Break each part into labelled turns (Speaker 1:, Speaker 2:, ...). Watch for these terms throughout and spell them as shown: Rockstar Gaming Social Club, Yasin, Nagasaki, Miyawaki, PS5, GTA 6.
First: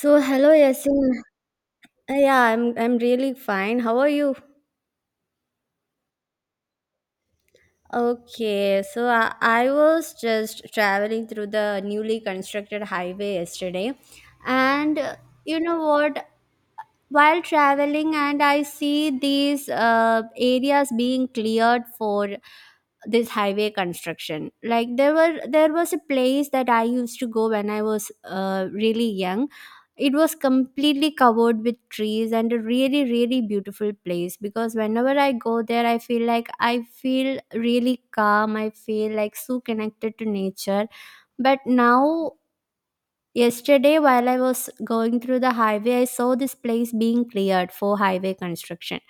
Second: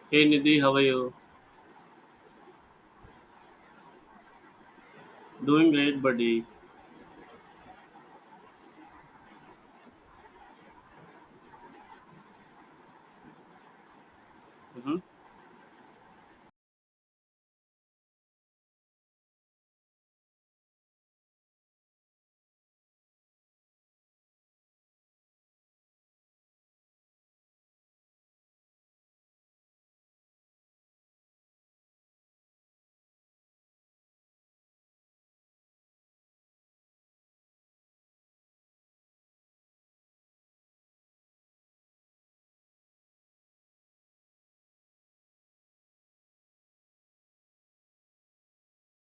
Speaker 1: So
Speaker 2: Hey
Speaker 1: hello
Speaker 2: Nidhi, how are you?
Speaker 1: Yasin. Yeah, I'm really fine. How are you?
Speaker 2: Doing great, buddy.
Speaker 1: Okay, so I was just traveling through the newly constructed highway yesterday and
Speaker 2: Hmm.
Speaker 1: you know what, while traveling and I see these areas being cleared for this highway construction, like there was a place that I used to go when I was really young. It was completely covered with trees and a really, really beautiful place, because whenever I go there I feel like I feel really calm, I feel like so connected to nature. But now, yesterday while I was going through the highway, I saw this place being cleared for highway construction.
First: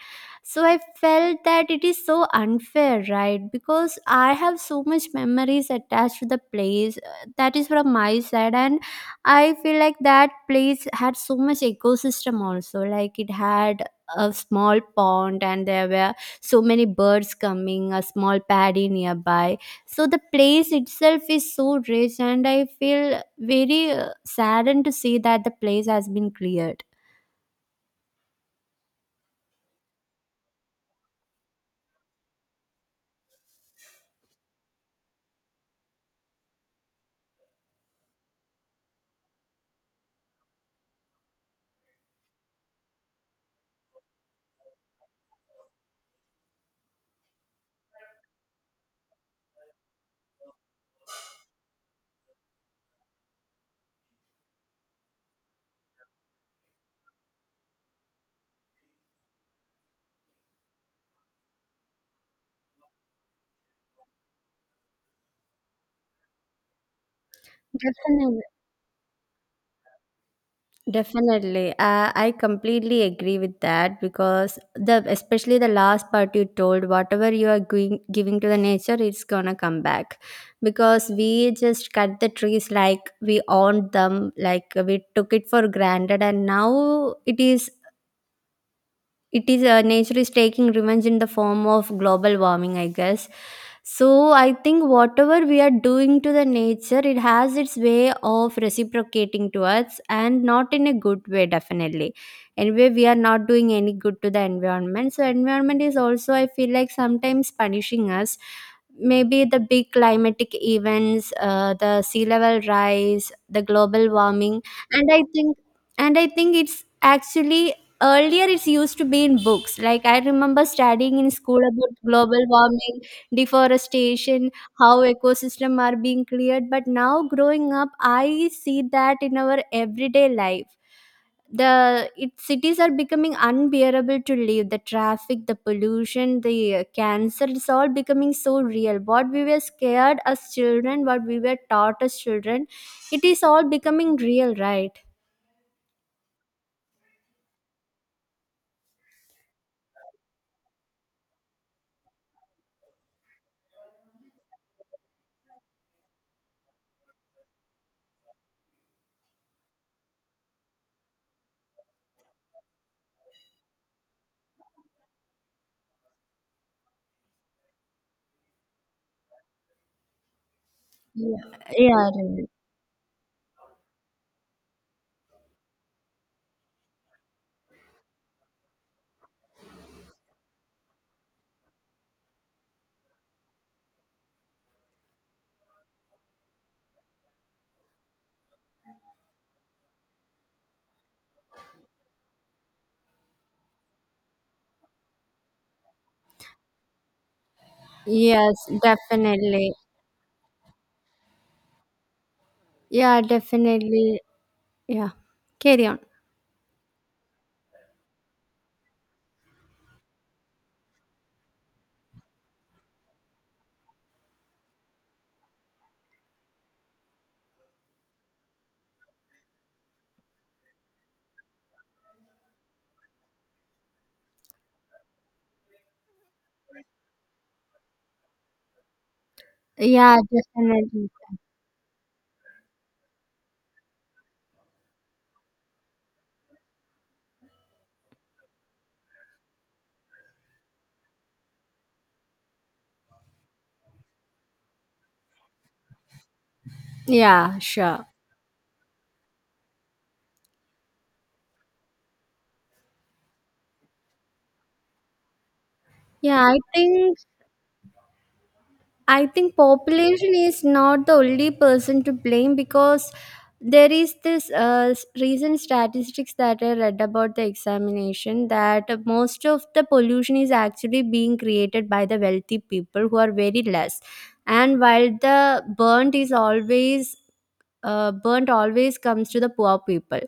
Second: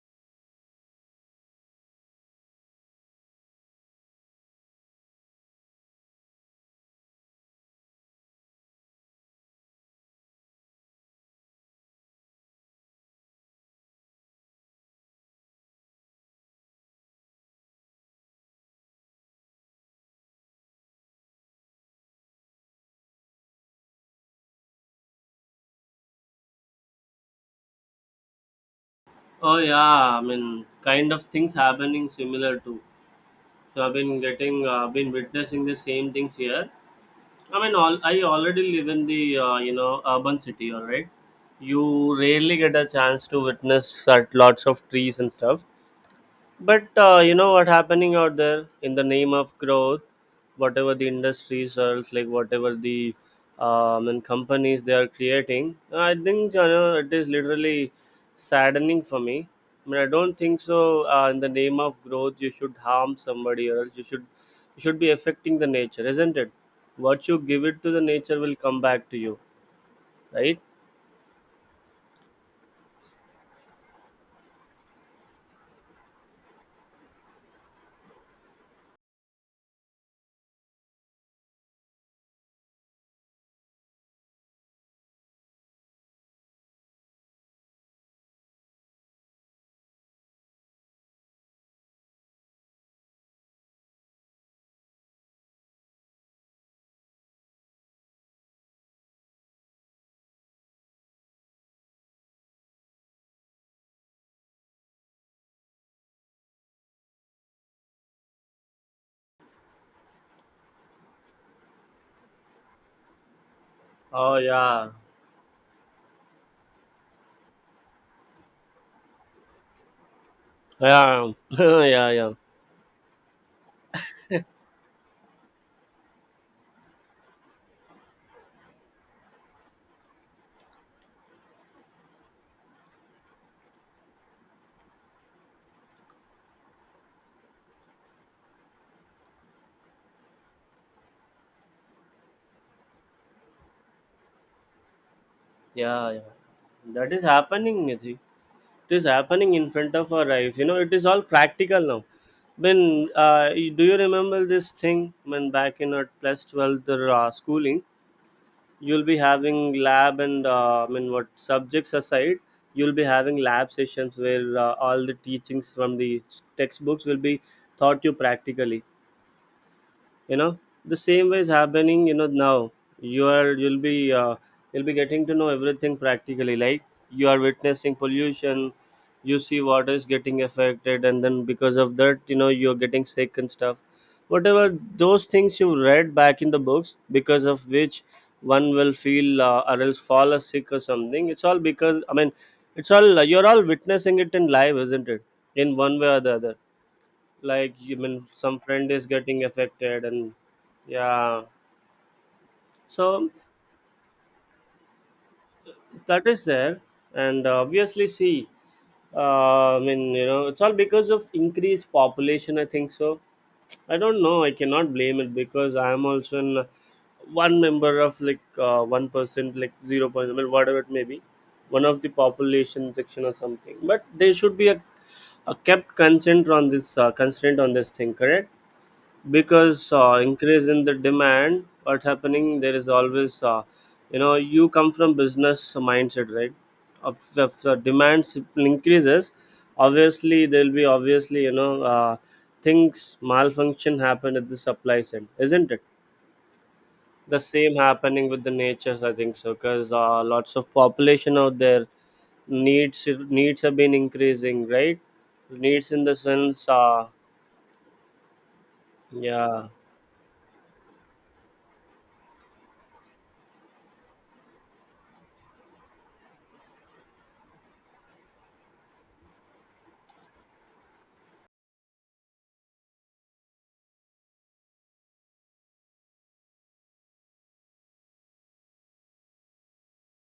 Speaker 1: So I felt that it is so unfair, right, because I have so much memories attached to the place, that is from my side. And I feel like that place had so much ecosystem also, like it had a small pond and there were so many birds coming, a small paddy nearby. So the place itself is so rich, and I feel very saddened to see that the place has been cleared.
Speaker 2: Oh yeah, I mean, kind of things happening similar too. So I've been getting, been witnessing the same things here. I mean, all I already live in the urban city, all right. You rarely get a chance to witness that lots of trees and stuff. But you know what happening out there in the name of growth, whatever the industries or else, like whatever the and companies they are creating, I think it is literally saddening for me. I mean, I don't think so. In the name of growth, you should harm somebody, or else you should be affecting the nature, isn't it? What you give it to the nature
Speaker 1: Definitely.
Speaker 2: will come back to you, right?
Speaker 1: Definitely. I completely agree with that, because the especially the last part you told, whatever you are going, giving to the nature, it's gonna come back. Because we just cut the trees like we owned them, like we took it for granted, and now it is nature is taking revenge in the form of global warming, I guess. So I think whatever we are doing to the nature, it has its way of reciprocating to us, and not in a good way, definitely. Anyway, we are not doing any good to the environment, so environment is also, I feel like, sometimes punishing us. Maybe the big climatic events, the sea level rise, the global
Speaker 2: Oh
Speaker 1: warming.
Speaker 2: yeah,
Speaker 1: And i think and i think it's actually, earlier, it's used to be in books. Like I remember studying in
Speaker 2: yeah,
Speaker 1: school about
Speaker 2: yeah, yeah,
Speaker 1: global warming, deforestation, how ecosystem are being cleared. But now, growing up, I see that in our everyday life cities are becoming unbearable to live, the traffic, the pollution, the cancer. It's all becoming so real, what we were scared as children, what we were taught as children, it is all becoming real, right?
Speaker 2: yeah, yeah. That is happening, Nidhi. It is happening in front of our eyes. It is all practical now, when do you remember this thing when back in our plus 12th or schooling? You'll be having lab, and I mean, what subjects aside, you'll be having lab sessions where all the teachings from the textbooks will be taught you practically, you know? The same way is
Speaker 1: Yeah.
Speaker 2: happening
Speaker 1: Yeah.
Speaker 2: you know now. you are you'll be uh, you'll be getting to know everything practically, like you are witnessing pollution. You see water is getting affected, and then because of that, you're getting sick and stuff. Whatever those things you read back in the books because of which one will feel or else fall as sick or something, it's all because I mean it's all you're all witnessing it in life, isn't it? In one way or the other, like you mean
Speaker 1: Yes,
Speaker 2: some friend is getting
Speaker 1: definitely.
Speaker 2: affected and. Yeah.
Speaker 1: Yeah,
Speaker 2: So
Speaker 1: definitely. Yeah. Carry on.
Speaker 2: that is there. And obviously see, I mean, it's all because of increased population, I think so. I don't know, I cannot blame it because I am also in one member of like 1%, like zero point, well, whatever it may be, one of the population section or something. But there should be a kept consent on this, constraint on this thing, correct? Because
Speaker 1: Yeah,
Speaker 2: increase in the
Speaker 1: definitely.
Speaker 2: demand, what's happening there is always, you come from business mindset, right? If the demand simply increases, obviously there will be, obviously, things malfunction happen at the supply side, isn't it? The
Speaker 1: Yeah,
Speaker 2: same
Speaker 1: sure.
Speaker 2: happening with the natures, I think so, because lots of population out there, needs have been increasing, right? Needs in the
Speaker 1: Yeah,
Speaker 2: sense,
Speaker 1: I think
Speaker 2: yeah.
Speaker 1: population is not the only person to blame, because there is this recent statistics that I read about the examination that most of the pollution is actually being created by the wealthy people, who are very less. And while the burnt is always burnt always comes to the poor people.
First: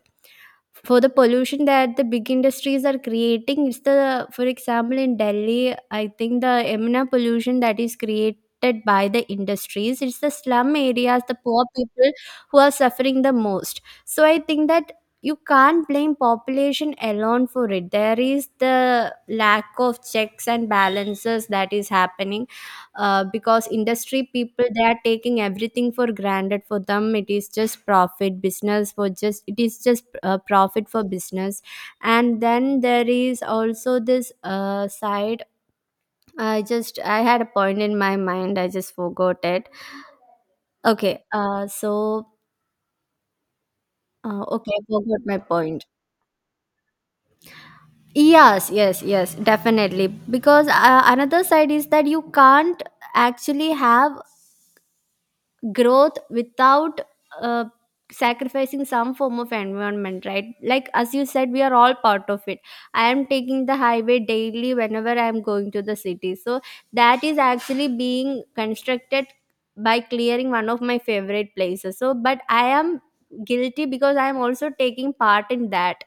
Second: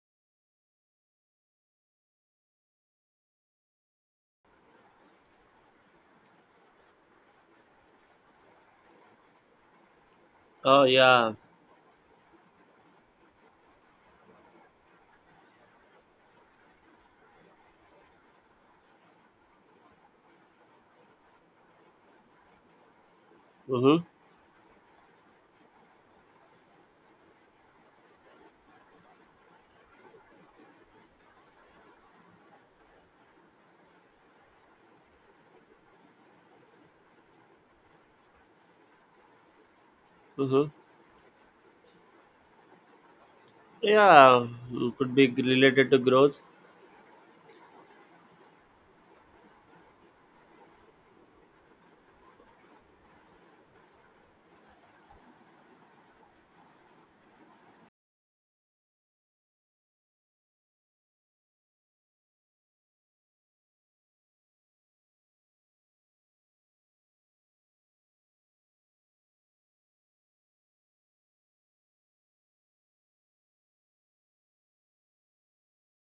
Speaker 1: For the pollution that the big industries are creating, it's the, for example, in Delhi, I think the emna pollution that is created by the industries, it's the slum
Speaker 2: Oh
Speaker 1: areas,
Speaker 2: yeah.
Speaker 1: the poor people, who are suffering the most. So I think that you can't blame population alone for it. There is the lack of checks and balances that is happening, because
Speaker 2: Mm-hmm.
Speaker 1: industry people, they are taking everything for granted. For them it is just profit business, for just it is just profit for business. And then there is also this side, I had a point in my mind, I just forgot it.
Speaker 2: Mm-hmm.
Speaker 1: Okay,
Speaker 2: Yeah,
Speaker 1: okay, I
Speaker 2: could
Speaker 1: forgot
Speaker 2: be
Speaker 1: my point.
Speaker 2: related to growth.
Speaker 1: Yes, yes, yes, definitely. Because another side is that you can't actually have growth without uh, sacrificing some form of environment, right? Like as you said, we are all part of it. I am taking the highway daily whenever I am going to the city, so that is actually being constructed by clearing one of my favorite places. So, but I am guilty because I am also taking part in that.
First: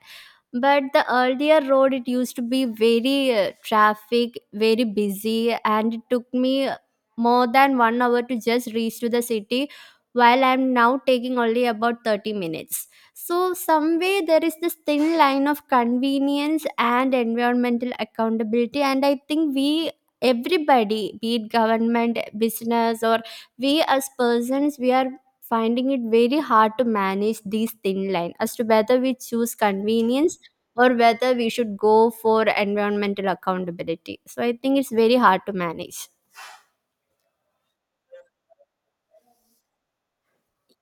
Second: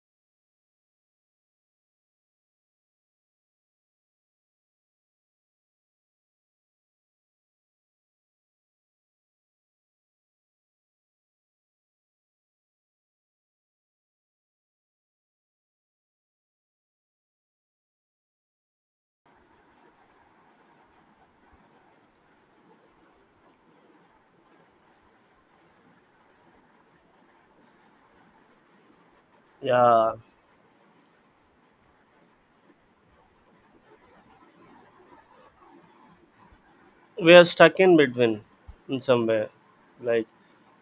Speaker 1: But the earlier road, it used to be very traffic, very busy, and it took me more than 1 hour to just reach to the city, while I'm now taking only about 30 minutes. So someway there is this thin line of convenience and environmental accountability, and I think we, everybody, be it government, business, or we as persons, we are finding it very hard to manage these thin line as to whether we choose
Speaker 2: Yeah,
Speaker 1: convenience or whether we should go for environmental accountability. So I think it's very hard to manage.
Speaker 2: we are stuck in between, in somewhere. Like,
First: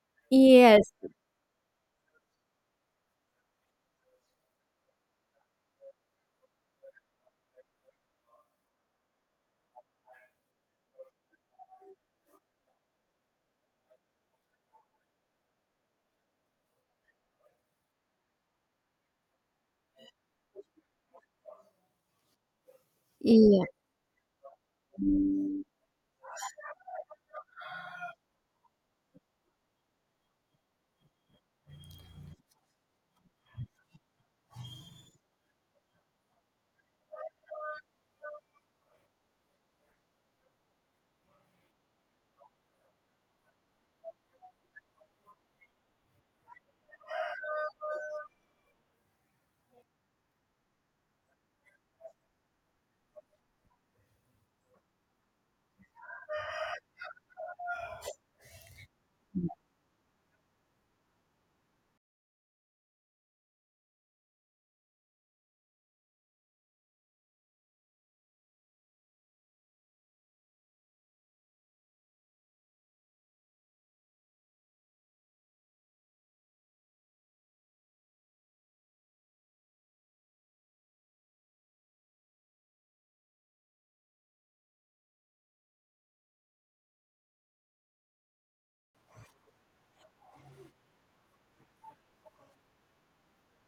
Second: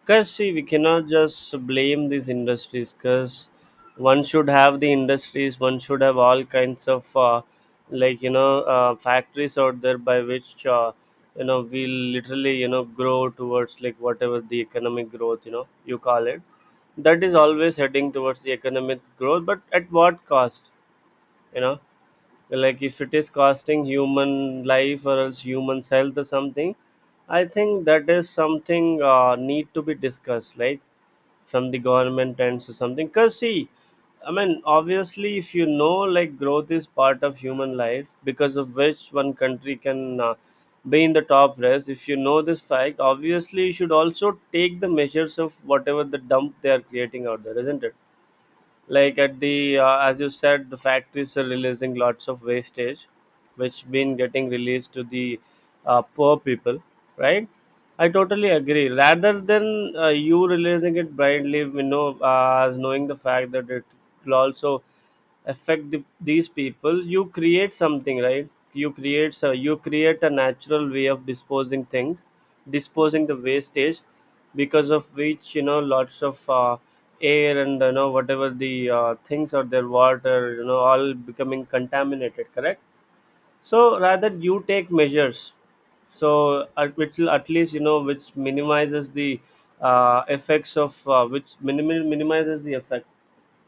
Speaker 2: cause see, we
Speaker 1: Yes.
Speaker 2: cannot just blame these industries. Cause one should have the industries. One should have all kinds of like factories out there, by which we literally grow towards, like, whatever the economic growth you call it. That is always heading towards the economic growth, but at what cost? You know, like if it is
Speaker 1: Yeah.
Speaker 2: costing human life or else human's health or something, I think that is something need to be discussed, like from the government and so something. Because see, I mean, obviously, if you know like growth is part of human life because of which one country can be in the top race, if you know this fact, obviously you should also take the measures of whatever the dump they are creating out there, isn't it? Like at the as you said, the factories are releasing lots of wastage which been getting released to the poor people, right? I totally agree, rather than you releasing it blindly, as knowing the fact that it will also affect these people. You create something, right? You create a natural way of disposing things, disposing the wastage, because of which, lots of air and, whatever the things or their water, all becoming contaminated, correct? So rather you take measures, which will at least, which minimizes the effects of, minimizes the effect,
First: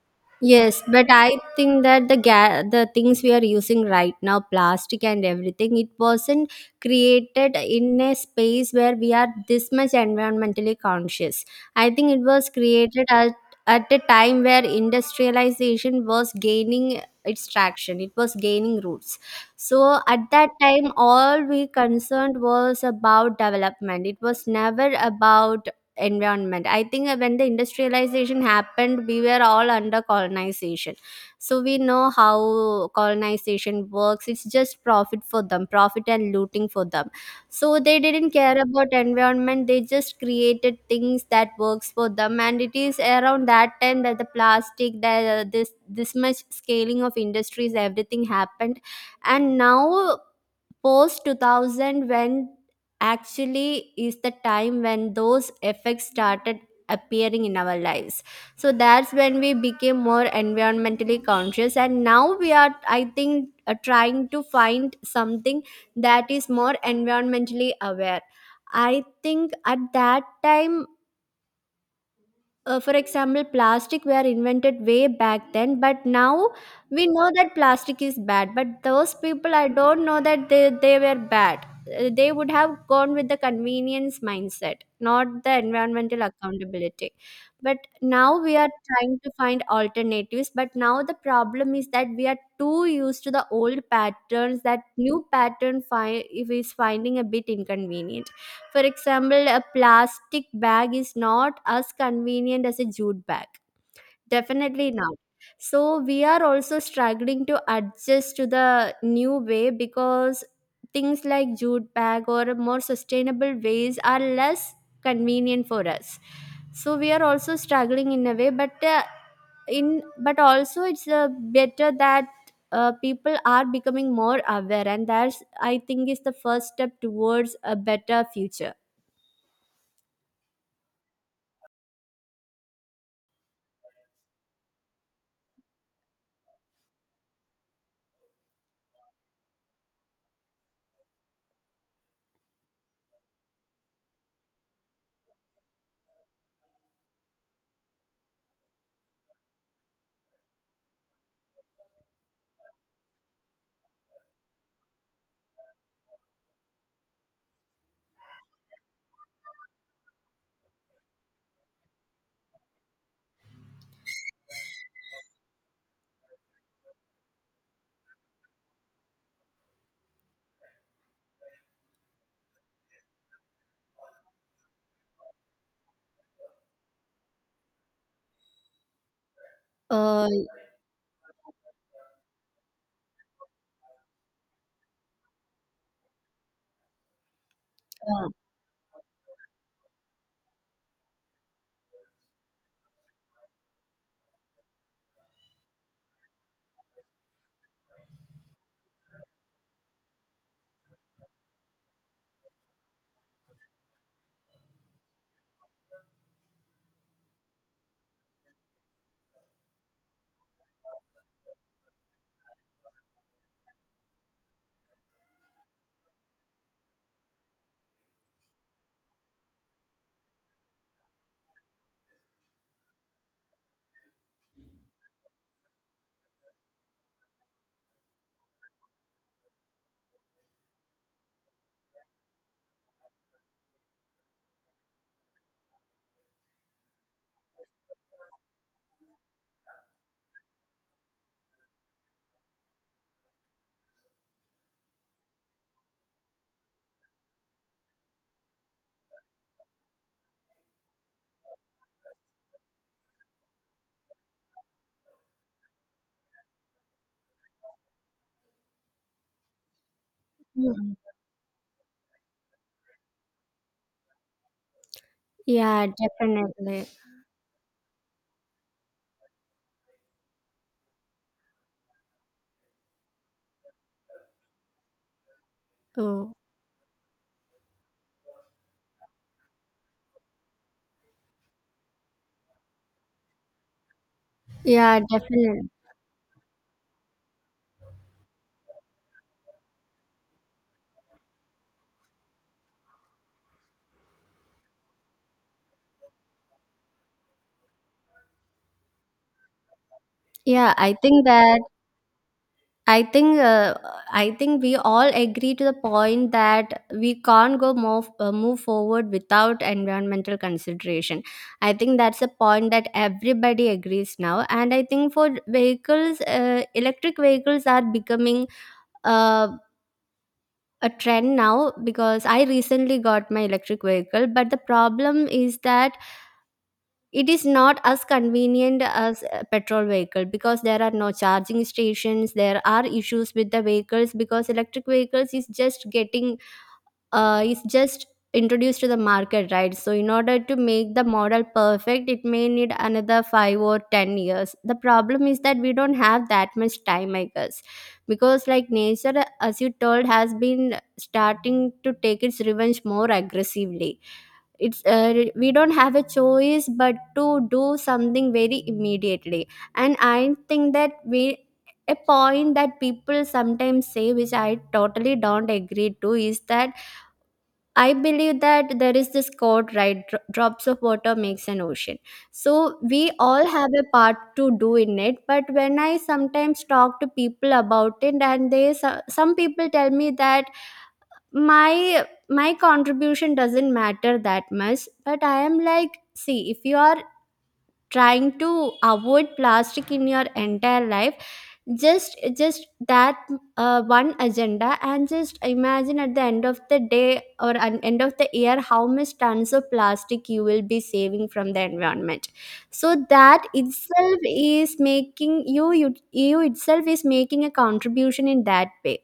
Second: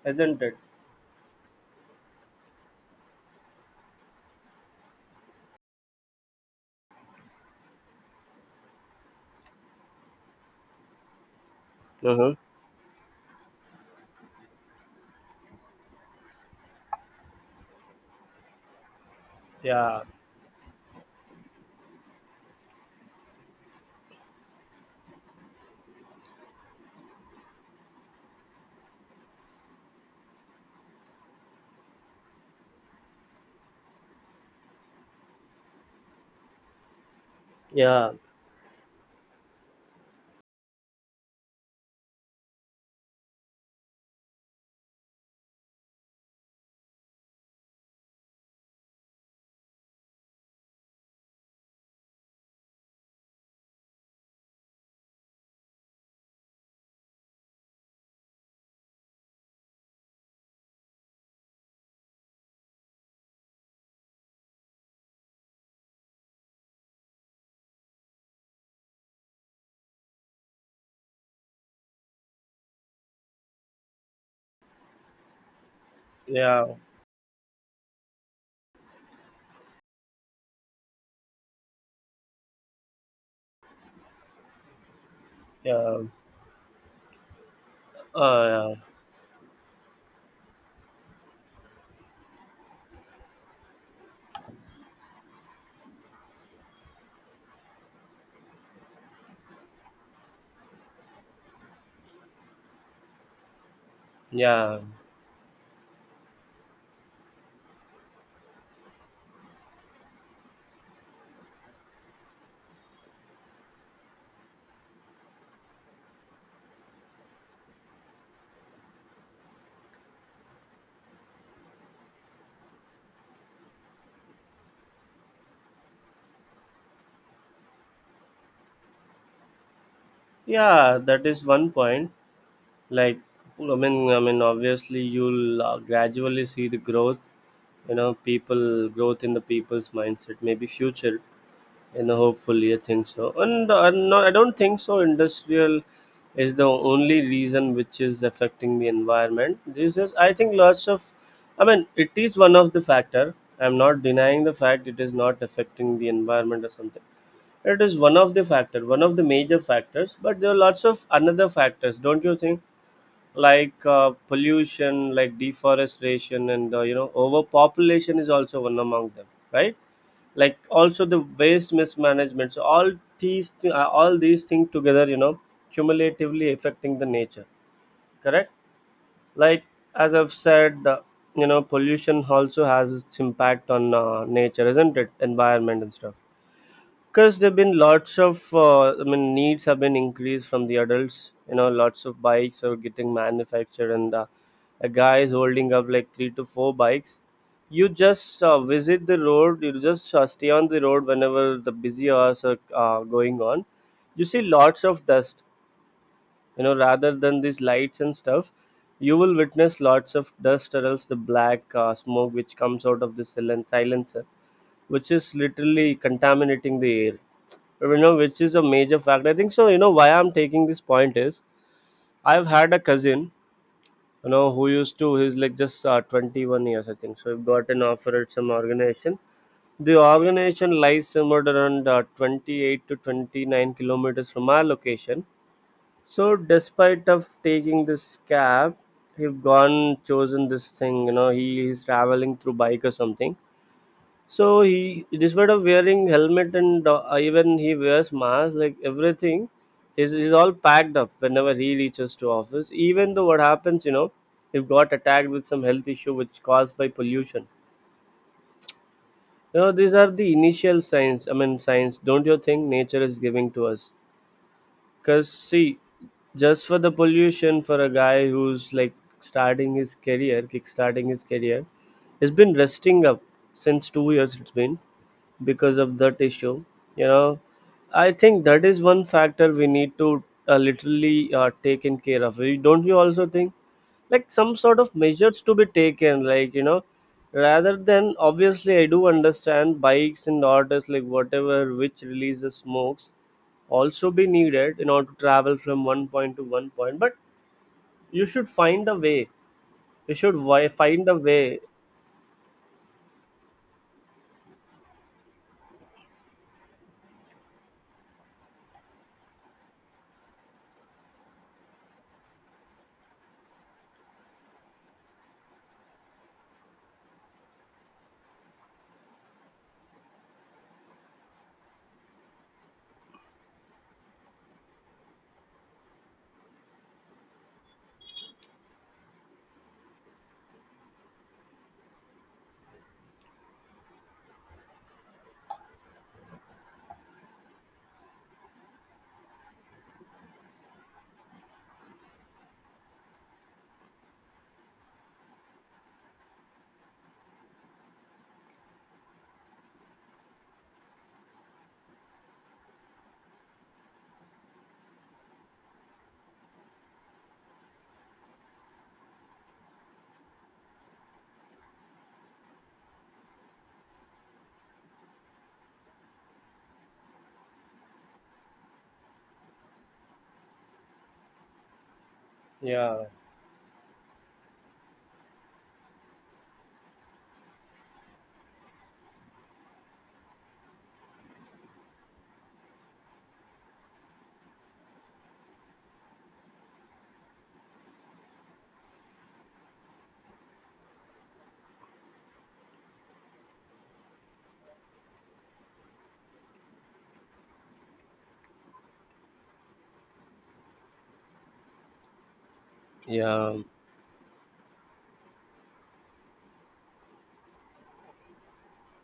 Speaker 2: isn't it?
Speaker 1: Yes, but I think that the things we are using right now, plastic and everything, it wasn't created in a space where we are this much environmentally conscious. I think it
Speaker 2: Uh-huh.
Speaker 1: was created at a time where industrialization was gaining its traction, it was gaining roots. So
Speaker 2: Yeah.
Speaker 1: at that time, all we concerned was about development, it was never about environment. I think that when the industrialization happened, we were all under colonization. So we know how colonization works, it's just profit for them, profit and looting for them. So they
Speaker 2: Yeah,
Speaker 1: didn't care about environment, they just created things that works for them, and it is around that time that the plastic, the this much scaling of industries, everything happened. And now post 2000 when actually is the time when those effects started appearing in our lives. So that's when we became more environmentally conscious, and now we are, I think, trying to find something that is more environmentally aware. I think at that time, for example, plastic were invented way back then, but now
Speaker 2: yeah,
Speaker 1: we know that plastic is bad, but those people, I don't know that they were bad. They would have gone with the convenience mindset, not the
Speaker 2: yeah,
Speaker 1: environmental accountability. But now we are
Speaker 2: uh,
Speaker 1: trying to find alternatives, but now the problem is that we are too used to the old patterns that new pattern is finding a bit inconvenient. For example, a plastic bag is not as convenient as a jute bag.
Speaker 2: yeah,
Speaker 1: Definitely not. So we are also struggling to adjust to the new way, because things like jute bag or more sustainable ways are less convenient for us. So we are also struggling in a way, but in but also it's better that people are becoming more aware, and that's I think is the first step towards a better future.
Speaker 2: yeah. That is one point. Like, I mean, obviously, you'll gradually see the growth. You know, people growth in the people's mindset. Maybe future. You know, hopefully, I think so. And no, I don't think so. Industrial is the only reason which is affecting the environment. This is, I think, lots of. I mean, it is one of the factor. I'm not denying the fact it is not affecting the environment or something. It is one of the factor, one of the major factors, but there are lots of another factors, don't you think? Like pollution, like deforestation, and overpopulation is also one among them, right? Like also the waste mismanagement. So all all these things together, cumulatively affecting the nature. Correct? Like as
Speaker 1: Uh,
Speaker 2: I've said, pollution also has its impact on nature, isn't it? Environment and stuff, because there've been lots
Speaker 1: Yeah.
Speaker 2: of I mean, needs have been increased from the adults. You know lots of bikes are getting manufactured, and a guy is holding up like three to four bikes. You just visit the road, you just stay on the road, whenever the busy hours are going on, you see lots of dust, rather than these lights and stuff. You will witness lots of dust, or else the black smoke which comes out of the silencer, which is literally contaminating the air, which is a major factor, I think so. You know why I'm taking this point is, I've had a cousin, you know who used to he's like just 21 years, I think so. He got an offer at some organization. The organization lies somewhere around 28 to 29 kilometers from our location. So despite of taking this cab, he've gone chosen this thing, he is traveling through bike or something. So he, despite of wearing helmet and even he wears mask, like everything, is all packed up whenever he reaches to office. Even though what happens, if got attacked with some health issue which caused by pollution. You know, these are the initial
Speaker 1: Mm.
Speaker 2: signs. I mean, signs. Don't you think nature is giving to us? Cause see,
Speaker 1: Yeah,
Speaker 2: just for
Speaker 1: definitely.
Speaker 2: the pollution, for a guy who's like starting his career, kickstarting his career, has been resting up since 2 years. It's been because of that
Speaker 1: Oh,
Speaker 2: issue you know I think that is one factor we need to literally taken care of. Don't you also think, like some sort of
Speaker 1: yeah,
Speaker 2: measures to be
Speaker 1: definitely.
Speaker 2: taken, like rather than, obviously I do understand bikes and orders, like whatever which releases smokes, also be needed in order to travel from one point to one point, but you should find a way, you should
Speaker 1: Yeah, I
Speaker 2: find a
Speaker 1: think that
Speaker 2: way.
Speaker 1: I think uh, I think we all agree to the point that we can't go move move forward without environmental consideration. I think that's a point that everybody agrees now, and I think for vehicles, electric vehicles are becoming uh, a trend now, because I recently got my electric vehicle. But the problem is that it is not as convenient as a petrol vehicle, because there are no charging stations, there are issues with the vehicles, because electric vehicles is just getting is just introduced to the market, right? So in order to make the model perfect, it may need another 5 or 10 years. The problem is that we don't have that much time, I guess, because like nature, as you told, has been starting to take its revenge more aggressively. It's we don't have a choice but to do something very immediately. And I think that we, a point that people sometimes say, which I totally don't agree to, is that I believe that there is this quote, right: drops of water makes an ocean." So we
Speaker 2: Yeah.
Speaker 1: all have a part to do in it. But when I sometimes talk to people about it, and they some people tell me that my contribution doesn't matter that much, but I am like, see, if you are trying to avoid plastic in your entire life, just that one agenda, and just imagine at the end of the day or an end of the year how much tons of plastic you will be saving from the environment. So that
Speaker 2: Yeah.
Speaker 1: itself is making you itself is making a contribution in that way.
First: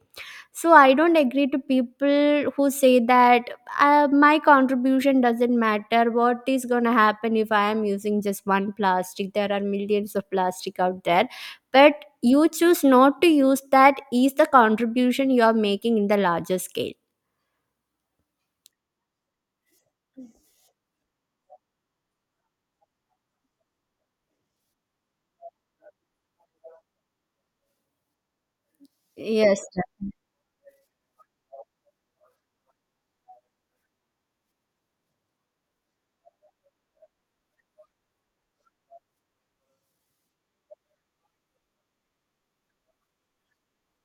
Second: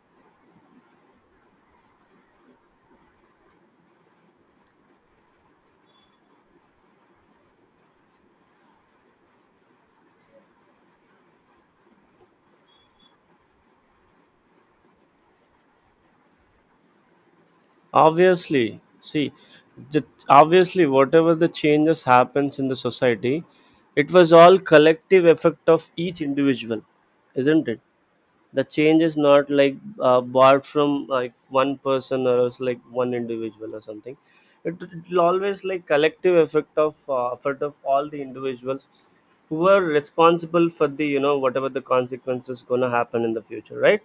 Speaker 1: So I don't agree to people who say that my contribution doesn't matter. What is going to happen if I am using just one plastic? There are millions of plastic out there, but you choose not to use, that is the contribution you are making in the larger scale.
Speaker 2: Obviously see, obviously whatever the changes happens in the society, it was all collective effect of each individual, isn't it? The change is not
Speaker 1: Yes,
Speaker 2: like borrowed from like one person or else like one individual or something. It will always like collective effect of effort of all the individuals who are responsible for the, whatever the consequences gonna happen in the future, right?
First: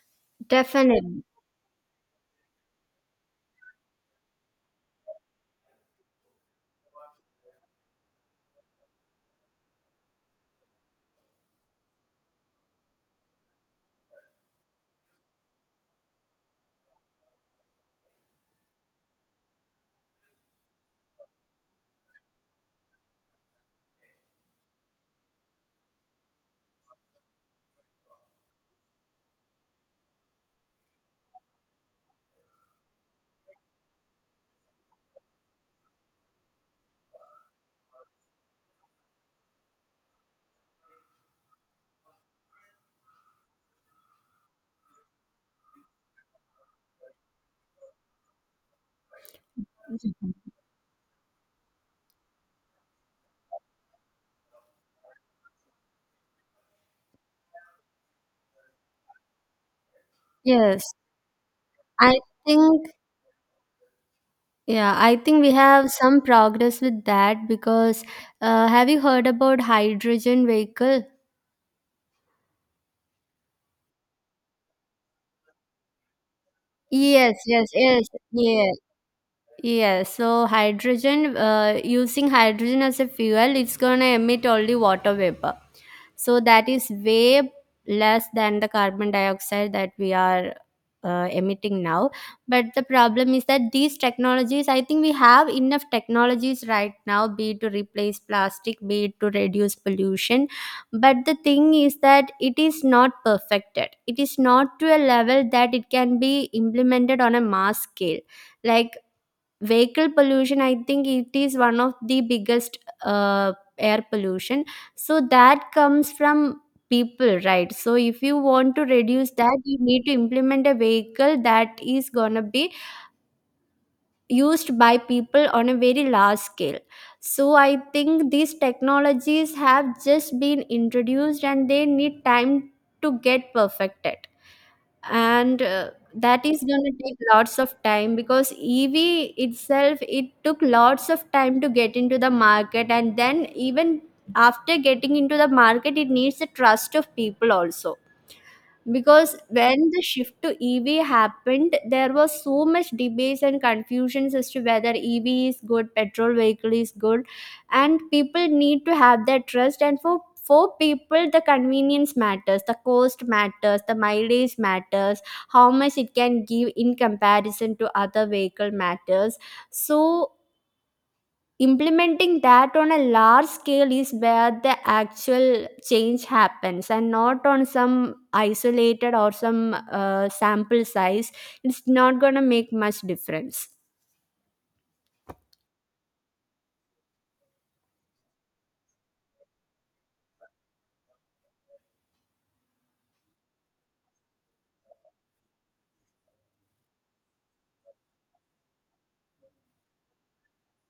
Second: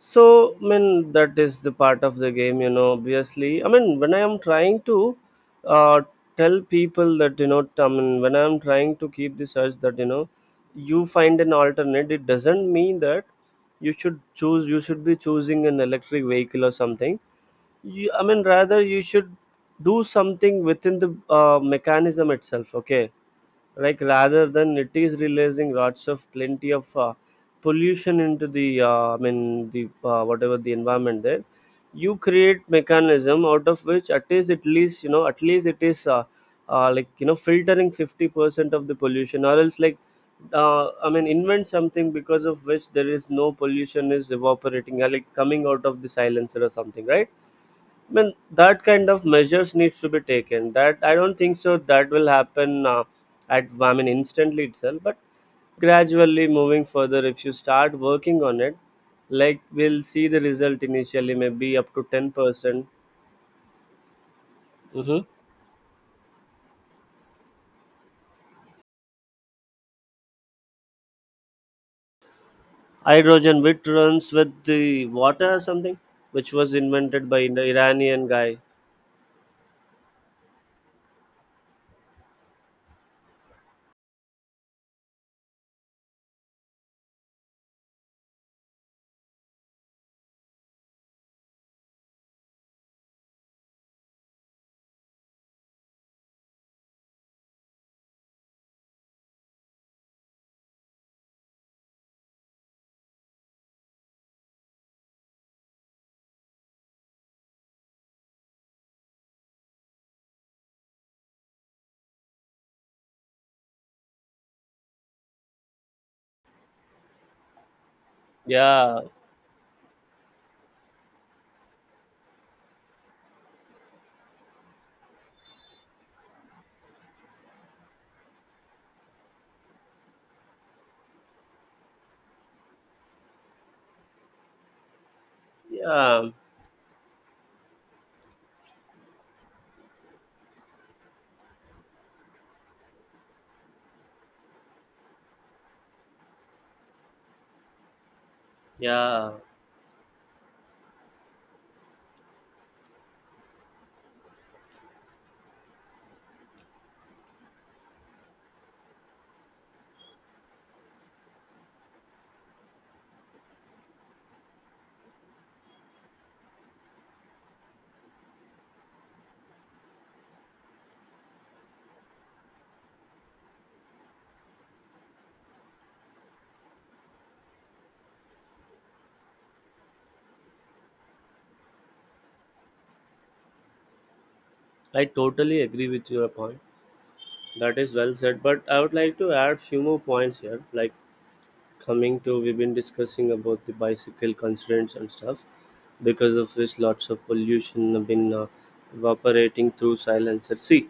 Speaker 2: So, I mean,
Speaker 1: definitely.
Speaker 2: that is the part of the game, obviously. I mean, when I am trying to uh, tell people that, you know, t- I mean, when I am trying to keep the search that, you find an alternate, it doesn't mean that you should be choosing an electric vehicle or something. You, I mean, rather, you should do something within the mechanism itself, okay? Like rather than it is releasing lots of plenty of pollution into the I mean the whatever the environment there, you create mechanism out of which at least at least it is like filtering 50% of the pollution, or else like invent something because of which there is no pollution is evaporating or like coming out of the silencer or something, right? Mean that kind of measures needs to be taken. That I don't think so that will happen, at instantly itself, but gradually moving further if you start working on it, like we'll see the
Speaker 1: Yes,
Speaker 2: result initially maybe up to
Speaker 1: I
Speaker 2: 10%.
Speaker 1: think, yeah, I
Speaker 2: Hmm.
Speaker 1: think we have some progress with that, because have you heard about hydrogen vehicle?
Speaker 2: Hydrogen which runs with the water or something, which was invented
Speaker 1: Yes,
Speaker 2: by the
Speaker 1: yes, yes,
Speaker 2: Iranian guy.
Speaker 1: yes. Yeah, so hydrogen, using hydrogen as a fuel, it's going to emit only water vapor. So that is way less than the carbon dioxide that we are emitting now. But the problem is that these technologies, I think we have enough technologies right now, be it to replace plastic, be it to reduce pollution. But the thing is that it is not perfected, it is not to a level that it can be implemented on a mass scale like vehicle pollution. I think it is one of the biggest uh, air pollution. So that comes from people, right? So if you want to
Speaker 2: Yeah,
Speaker 1: reduce that, you need to implement a vehicle that is gonna be used by people on a very large scale. So I think these technologies have just been introduced and they need time to get perfected, and
Speaker 2: yeah,
Speaker 1: that is going to take lots of time because EV itself, it took lots of time to get into the market, and then even after getting into the market, it needs the trust of people also,
Speaker 2: yeah.
Speaker 1: because when the shift to EV happened, there was so much debates and confusions as to whether EV is good, petrol vehicle is good, and people need to have that trust. And for people, the convenience matters, the cost matters, the mileage matters, how much it can give in comparison to other vehicle matters. So implementing that on a large scale is where the actual change happens, and not on some isolated or some sample size. It's not going to make much difference.
Speaker 2: I totally agree with your point. That is well said, but I would like to add few more points here, like coming to we've been discussing about the bicycle constraints and stuff because of which lots of pollution have been evaporating through silencer. See,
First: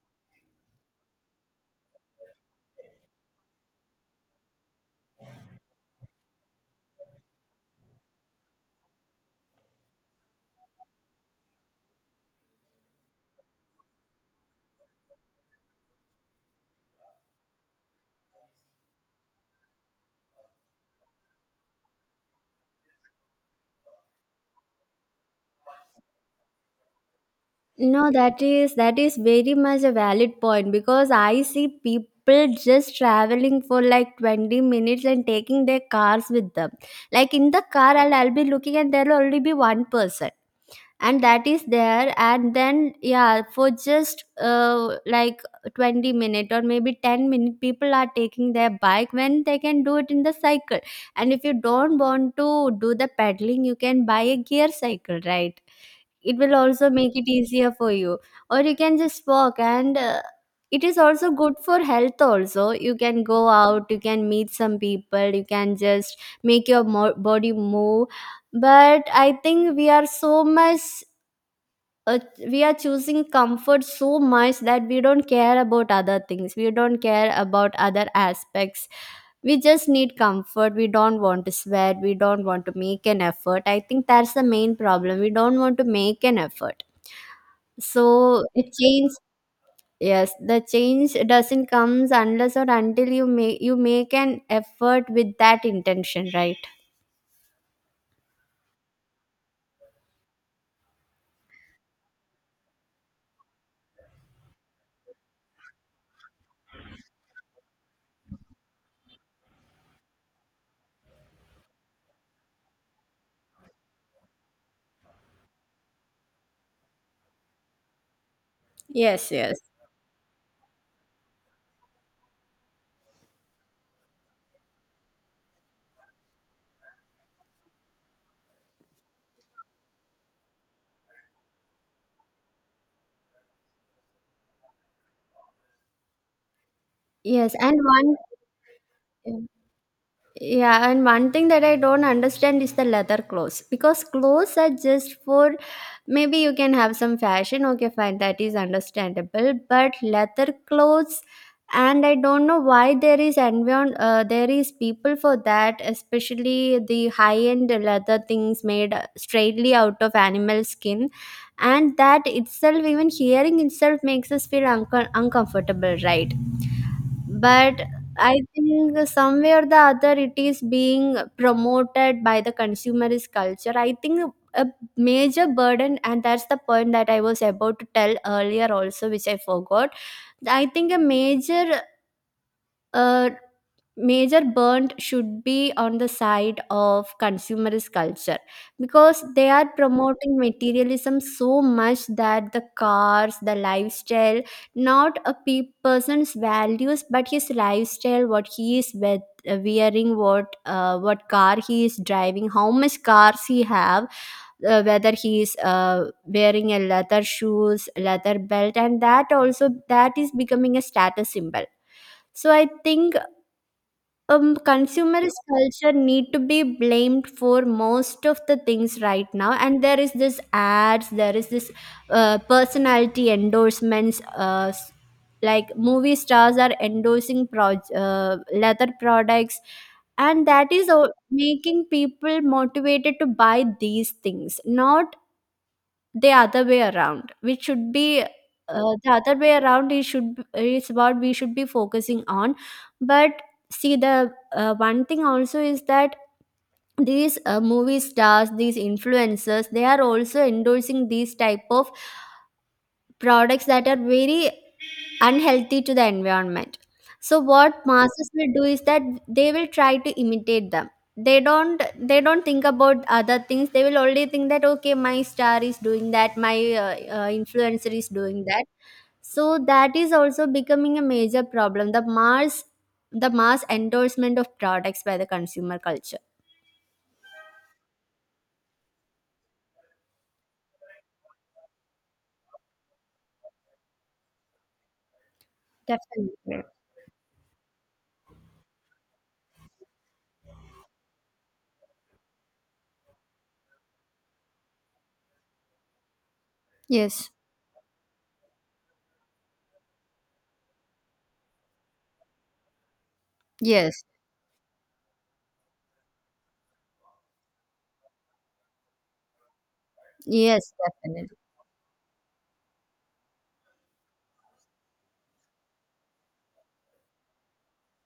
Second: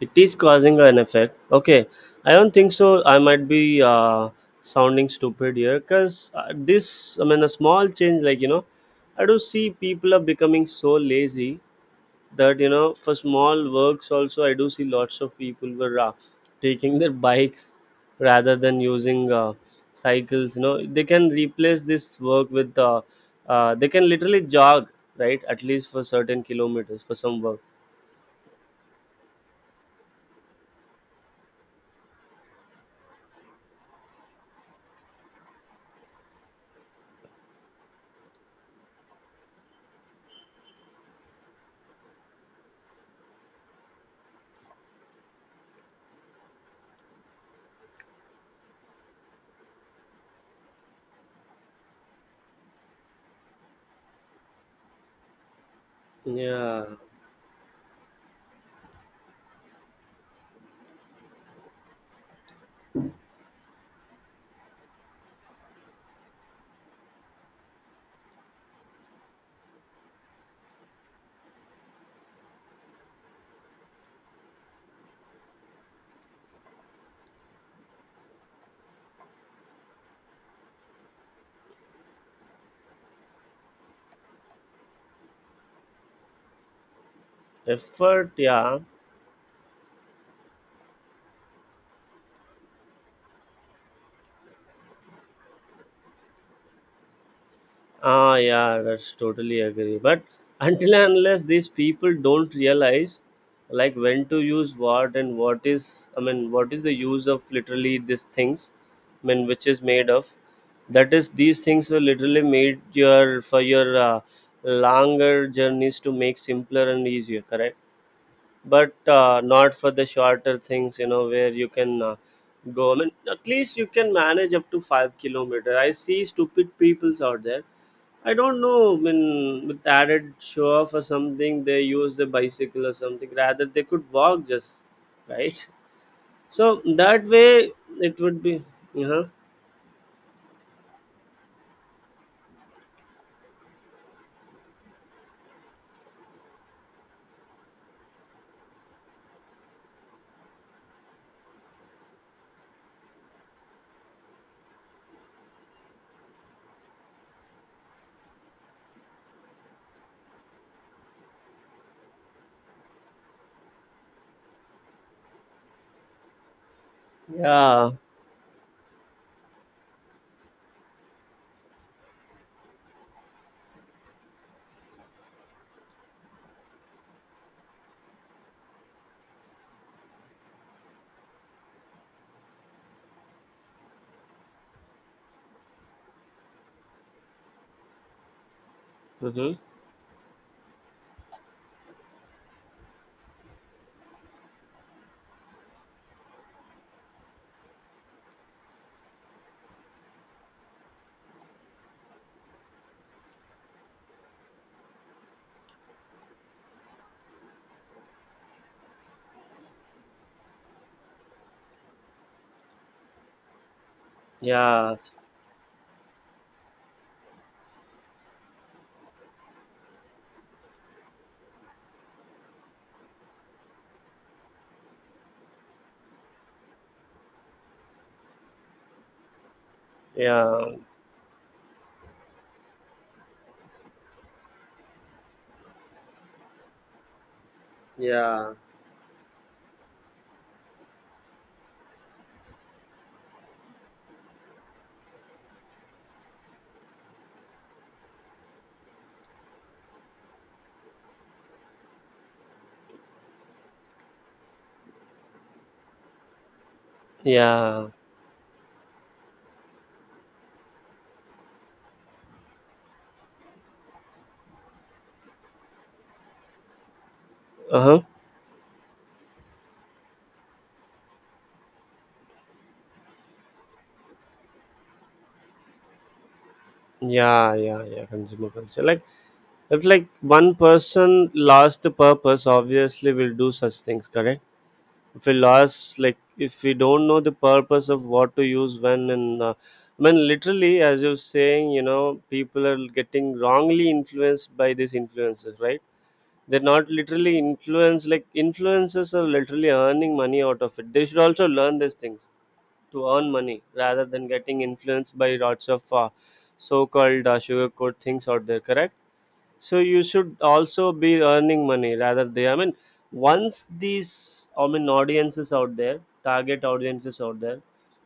Speaker 2: it is causing an effect, okay? I don't think so. I might be sounding stupid here because this, I mean a small change, like you know, I do see people are becoming so lazy that you know for small works also I do see lots of people were taking their bikes rather than using cycles. You know, they can replace this work with they can literally jog, right? At least for certain kilometers for some work.
Speaker 1: No, that is very much a valid point, because I see people just traveling for like 20 minutes and taking their cars with them. Like in the car, I'll be looking and there'll only be one person. And that is there, and then yeah, for just like 20 minute or maybe 10 minute, people are taking their bike when they can do it in the cycle. And if you don't want to do the pedaling, you can buy a gear cycle, right? It will
Speaker 2: Yeah.
Speaker 1: also make it easier for you, or you can just walk, and it is also good for health also. You can go out, you can meet some people, you can just make your body move. But I think we are so much, uh, we are choosing comfort so much that we don't care about other things, we don't care about other aspects. We just need comfort, we don't want to sweat, we don't want to make an effort. I think that's the main problem, we don't want to make an effort. so
Speaker 2: Effort,
Speaker 1: it
Speaker 2: yeah.
Speaker 1: change Yes, the change doesn't comes unless or until you make an effort with that intention, right?
Speaker 2: Ah, yeah, that's totally agree. But until and unless these people don't realize like when to use what and what is, I mean, what is the use of literally these things, I mean, which is made of, that is, these things were literally made your for your longer journeys to make simpler and easier, correct? But
Speaker 1: Yes, yes.
Speaker 2: not for the shorter things, you know, where you can. Go, I mean at least you can manage up to 5 kilometer. I see stupid peoples out there. I don't know. I mean, with added show off or something, they use the bicycle or something. Rather, they could walk just right. So that
Speaker 1: yes
Speaker 2: way,
Speaker 1: and one
Speaker 2: it would be. Uh-huh.
Speaker 1: Yeah, and one thing that I don't understand is the leather clothes, because clothes are just for, maybe you can have some fashion. Okay, fine, that is understandable. But leather clothes, and I don't know why there is environ there is people for that, especially the high end leather things made straightly out of animal skin, and that itself, even hearing itself, makes us feel uncomfortable, right? But
Speaker 2: Yeah.
Speaker 1: I think somewhere the other it is being promoted by the consumerist culture. I think a major burden, and that's the point that I was about to tell earlier, also, which I forgot. I think a major uh, major burnt should be on the side of consumerist culture, because they
Speaker 2: Mm-hmm.
Speaker 1: are promoting materialism so much that the cars, the lifestyle, not a person's values, but his lifestyle, what he is with wearing, what car he is driving, how much cars he have, whether he is wearing a leather shoes, leather belt, and that also, that is becoming a status symbol. So I think
Speaker 2: Yes.
Speaker 1: consumerist culture need to be blamed for most of the things right now. And there is this ads, there is this personality endorsements, like movie stars are endorsing leather products, and that
Speaker 2: Yeah.
Speaker 1: is making people motivated to buy these things, not the other way around, which should be
Speaker 2: Yeah.
Speaker 1: the other way around. It should it's what we should be focusing on. But see, the one thing also is that these movie stars, these influencers, they are also endorsing these type of products that are very unhealthy to the environment. So what
Speaker 2: Yeah.
Speaker 1: masses will do is that they will try to imitate them. They don't think about other things. They will only think that okay, my star is doing that, my
Speaker 2: Uh
Speaker 1: influencer
Speaker 2: huh.
Speaker 1: is doing that. So that is also becoming a major problem. The mass endorsement of products by the consumer culture.
Speaker 2: Yeah. Yeah. Yeah. Consumer culture. Like, if like one person lost the purpose, obviously will do such things. Correct. If we lost, like if
Speaker 1: Definitely.
Speaker 2: we don't know the purpose of what to use when and I mean literally as you're saying, you know, people are getting wrongly influenced by these influences, right? They're not
Speaker 1: Yes.
Speaker 2: literally influenced, like influencers are literally earning money out of it. They should also learn these things to earn money
Speaker 1: Yes.
Speaker 2: rather than getting influenced by lots of so-called sugarcoat things out there, correct? So you should
Speaker 1: Yes,
Speaker 2: also be
Speaker 1: definitely.
Speaker 2: earning money, rather they, I mean, once these, I mean, audiences out there, target audiences out there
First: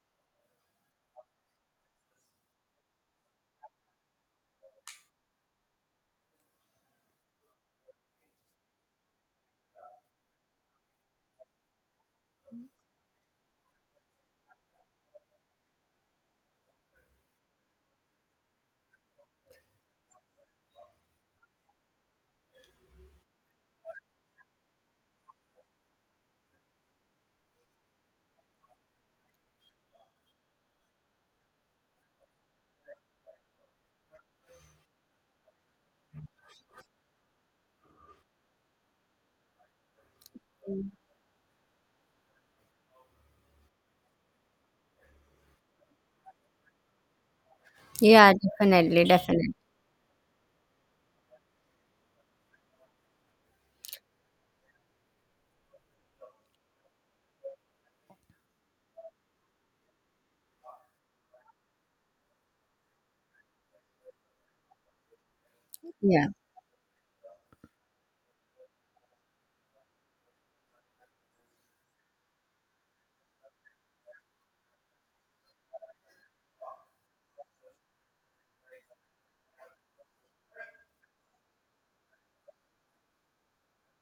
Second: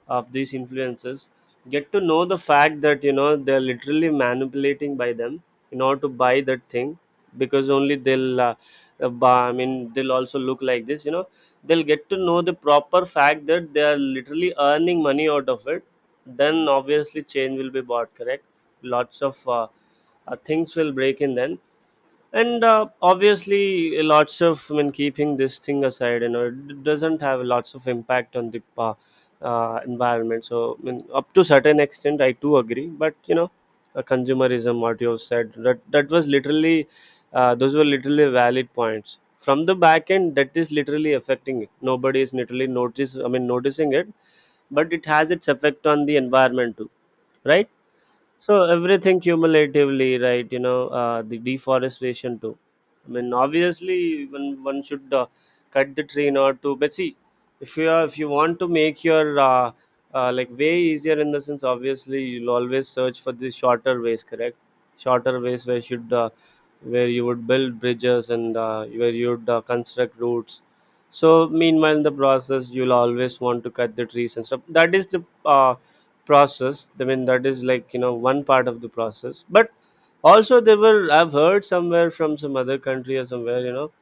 Speaker 2: of these influencers get to know the fact that, you know, they're literally manipulating by them in order to buy that thing, because only they'll buy, I mean they'll also look like this, you know, they'll get to know the proper fact that they are literally earning money out of it, then obviously change will be bought, correct? Lots of things will break in then, and obviously lots of, I mean, keeping this thing aside, you know, it doesn't have lots of impact on the environment. So I mean up to certain extent I too agree, but you know, consumerism what you have said, that that was literally, those were literally valid points from the back end that is literally affecting it. Nobody is literally notice, I mean noticing it, but it has its effect on the environment too, right?
Speaker 1: Yeah,
Speaker 2: So
Speaker 1: definitely,
Speaker 2: everything
Speaker 1: definitely.
Speaker 2: cumulatively, right? You know, the deforestation too. I mean, obviously, one should cut the tree not to. But see, if you are, if you want to make your like way easier in the sense, obviously, you'll always search for the shorter ways, correct? Shorter ways where should
Speaker 1: Yeah.
Speaker 2: where you would build bridges and where you would construct routes. So meanwhile, in the process, you'll always want to cut the trees and stuff. That is the process, I mean, that is, like you know, one part of the process. But also they were, I've heard somewhere from some other country or somewhere, you know,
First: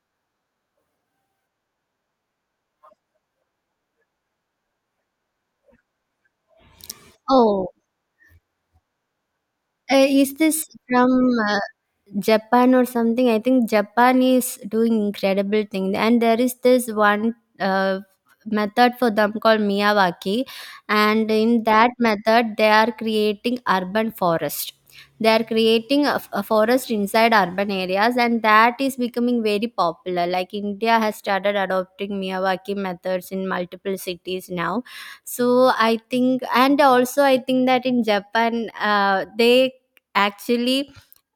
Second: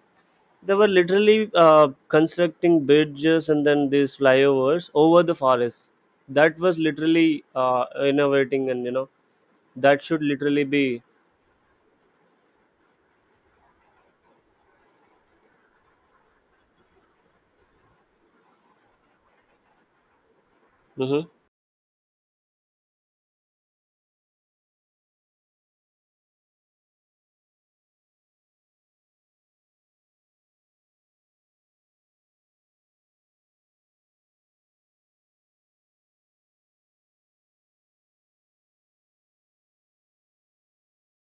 Speaker 2: they were literally constructing bridges and then these flyovers over the forest. That was literally
Speaker 1: Oh,
Speaker 2: innovating, and you know, that should
Speaker 1: is this
Speaker 2: literally be.
Speaker 1: from uh, Japan or something? I think Japan is doing incredible thing, and there is this one method for them called Miyawaki,
Speaker 2: Hmm.
Speaker 1: and in that method, they are creating urban forest. They are creating a forest inside urban areas, and that is becoming very popular. Like India has started adopting Miyawaki methods in multiple cities now. So I think, and also I think that in Japan, they actually,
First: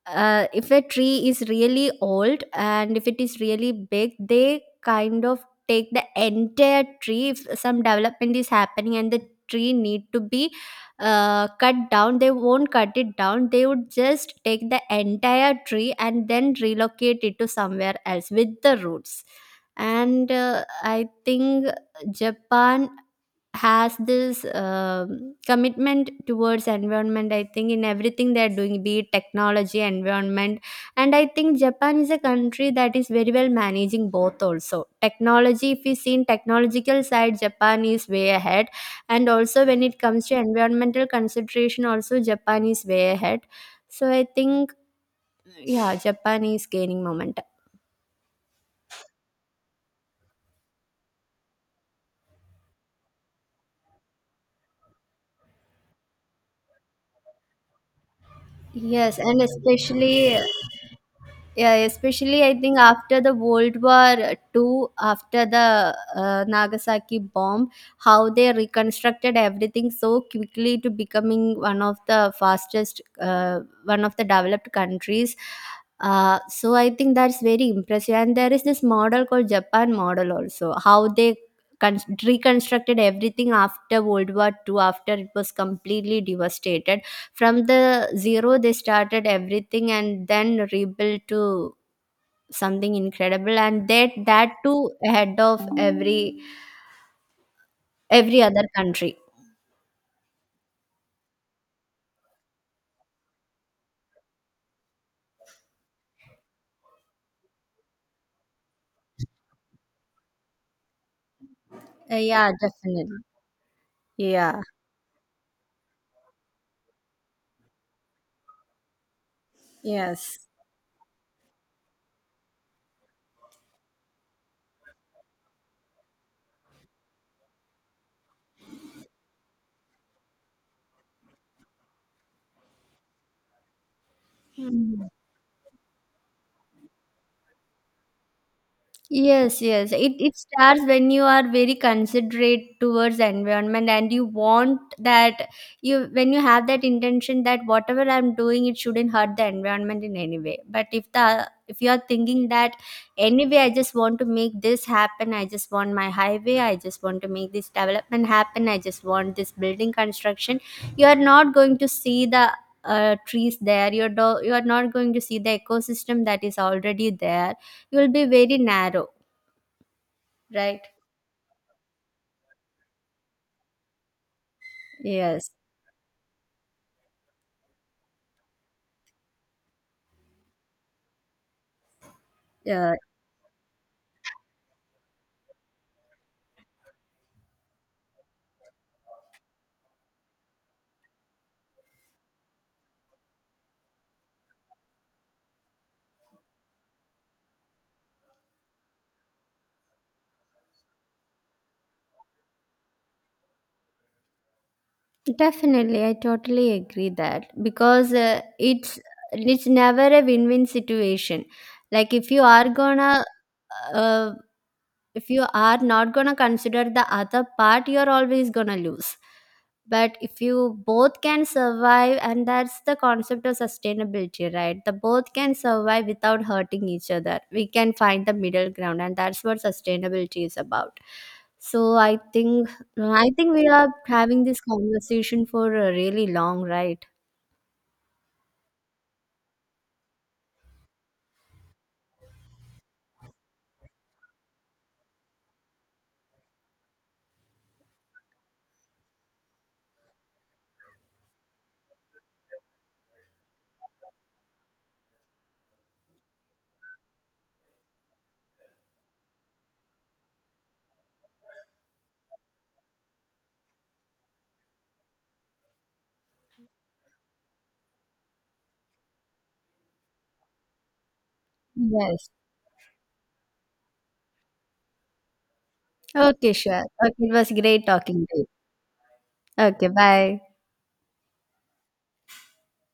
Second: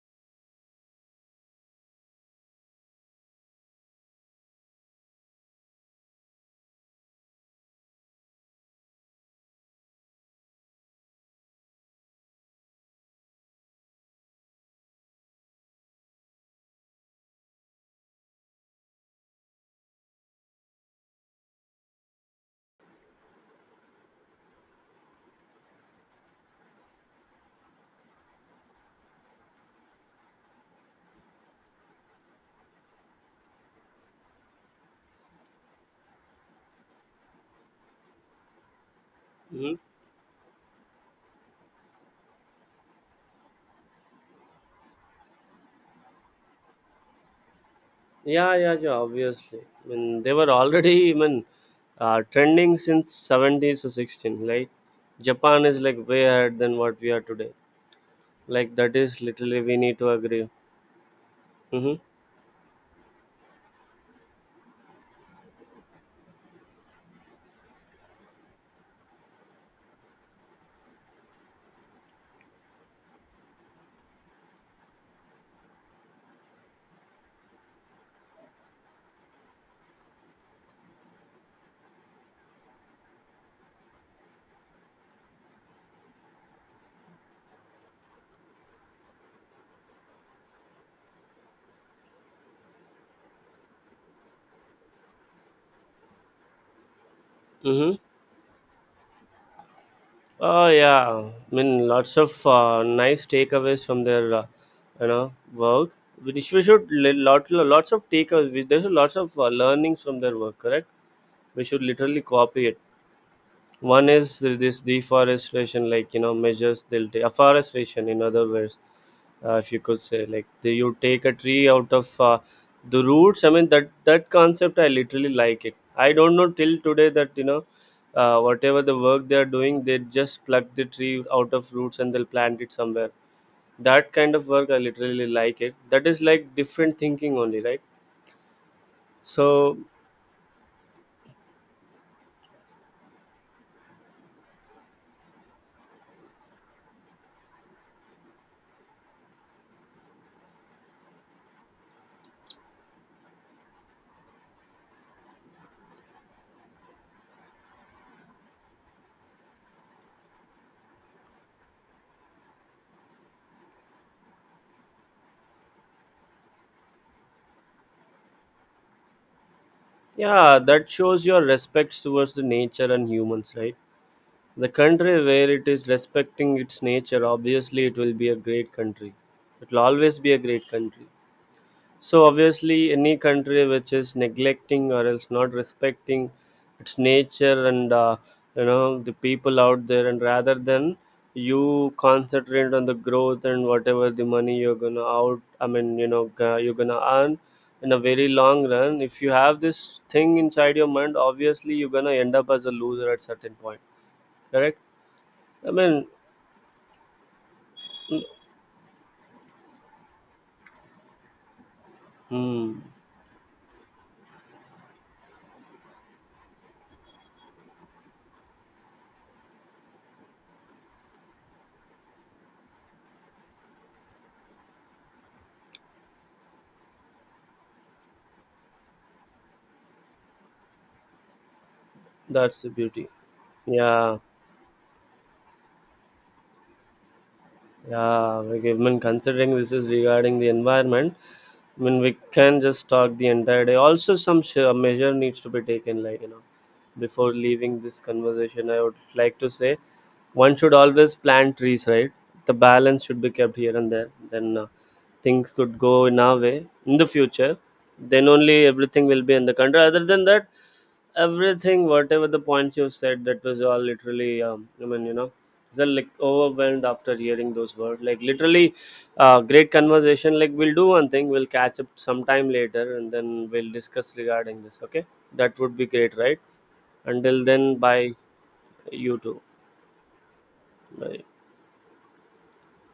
Speaker 1: if a tree is really old and if it is really big, they kind of take the entire tree. If some development is happening and the tree need to be cut down, they won't cut it down, they would just take the entire tree and then relocate it to somewhere else with the roots. And I think Japan has this commitment towards environment. I think in everything they're doing, be it technology, environment, and I think Japan is a country that is very well managing both. Also technology, if we see in technological side, Japan is way ahead, and also
Speaker 2: Hmm.
Speaker 1: when it comes to environmental consideration also, Japan is way ahead. So I think, yeah, Japan is gaining momentum.
Speaker 2: Yeah, yeah, yeah, obviously, I mean, they were already, I mean, trending since 70s or 16, right? Japan is like way ahead than what we are today, like that
Speaker 1: Yes,
Speaker 2: is
Speaker 1: and
Speaker 2: literally we need to
Speaker 1: especially,
Speaker 2: agree.
Speaker 1: yeah,
Speaker 2: Mm-hmm.
Speaker 1: especially I think after the World War Two, after the Nagasaki bomb, how they reconstructed everything so quickly to becoming one of the fastest, one of the developed countries. So I think that's very impressive. And there is this model called Japan model also, how they reconstructed everything after World War Two, after it was completely devastated. From the zero, they started everything and then rebuilt to something incredible, and that too ahead of
Speaker 2: Mm-hmm.
Speaker 1: every other country.
Speaker 2: Oh yeah, I mean lots of nice takeaways from their you know work. We should lots of takeaways. There's lots of learnings from their work, correct? We should
Speaker 1: Uh,
Speaker 2: literally
Speaker 1: yeah,
Speaker 2: copy it.
Speaker 1: definitely.
Speaker 2: One is
Speaker 1: Yeah,
Speaker 2: this deforestation, like you know, measures they'll take afforestation. In other words, if you could say,
Speaker 1: yes.
Speaker 2: like the, you take a tree out of the roots. I mean that concept, I literally like it. I don't know till today that, you know, whatever the work they are doing, they just pluck the tree out of roots and they'll plant it somewhere. That kind of work, I literally like it. That is like different thinking only, right?
Speaker 1: Yes,
Speaker 2: So
Speaker 1: yes. It starts when you are very considerate towards environment and you want that, you when you have that intention that whatever I'm doing it shouldn't hurt the environment in any way. But if the if you are thinking that anyway I just want to make this happen, I just want my highway, I just want to make this development happen, I just want this building construction, you are not going to see the trees there. You are not going to see the ecosystem that is already there. You will be very narrow,
Speaker 2: yeah,
Speaker 1: right?
Speaker 2: that shows your respects towards the nature and humans, right? The country where
Speaker 1: Yes,
Speaker 2: it is respecting its nature, obviously, it will be a great country. It will always be a great country. So, obviously,
Speaker 1: uh,
Speaker 2: any country which is neglecting or else not respecting its nature and you know the people out there, and rather than you concentrate on the growth and whatever the money you're gonna out, I mean, you know, g- you're gonna earn in a very long run. If you have this thing inside your mind, obviously, you're gonna end up as a loser at certain point. Correct? I
Speaker 1: definitely.
Speaker 2: mean,
Speaker 1: I totally agree that because it's never a win-win situation. Like if you are
Speaker 2: hmm,
Speaker 1: gonna uh, if you are not going to consider the other part, you're always going to lose. But if you both can survive, and that's the concept of sustainability, right? The both can survive without hurting each other, we can find the middle ground, and that's what sustainability is about. So I
Speaker 2: that's
Speaker 1: think,
Speaker 2: the beauty.
Speaker 1: I think we are
Speaker 2: Yeah.
Speaker 1: having this conversation for a really long, right?
Speaker 2: Yeah, like I mean, considering this is regarding the environment, I mean we can just talk the entire day. Also, some sh- measure needs to be taken. Like you know, before leaving this conversation, I would like to say one should always plant trees. Right, the balance should be kept here and there. Then things could go in our way in the future. Then only everything will be in the country. Other than that, everything, whatever the points you've said, that was all literally. I mean, you know, just like overwhelmed after hearing those words, like literally great conversation. Like we'll do one thing, we'll catch up
Speaker 1: Yes.
Speaker 2: sometime later and then we'll discuss regarding this, okay? That would be great, right?
Speaker 1: Okay, sure. Okay, it
Speaker 2: Until
Speaker 1: was
Speaker 2: then,
Speaker 1: great
Speaker 2: bye.
Speaker 1: talking to you.
Speaker 2: You too.
Speaker 1: Okay, bye.
Speaker 2: Bye.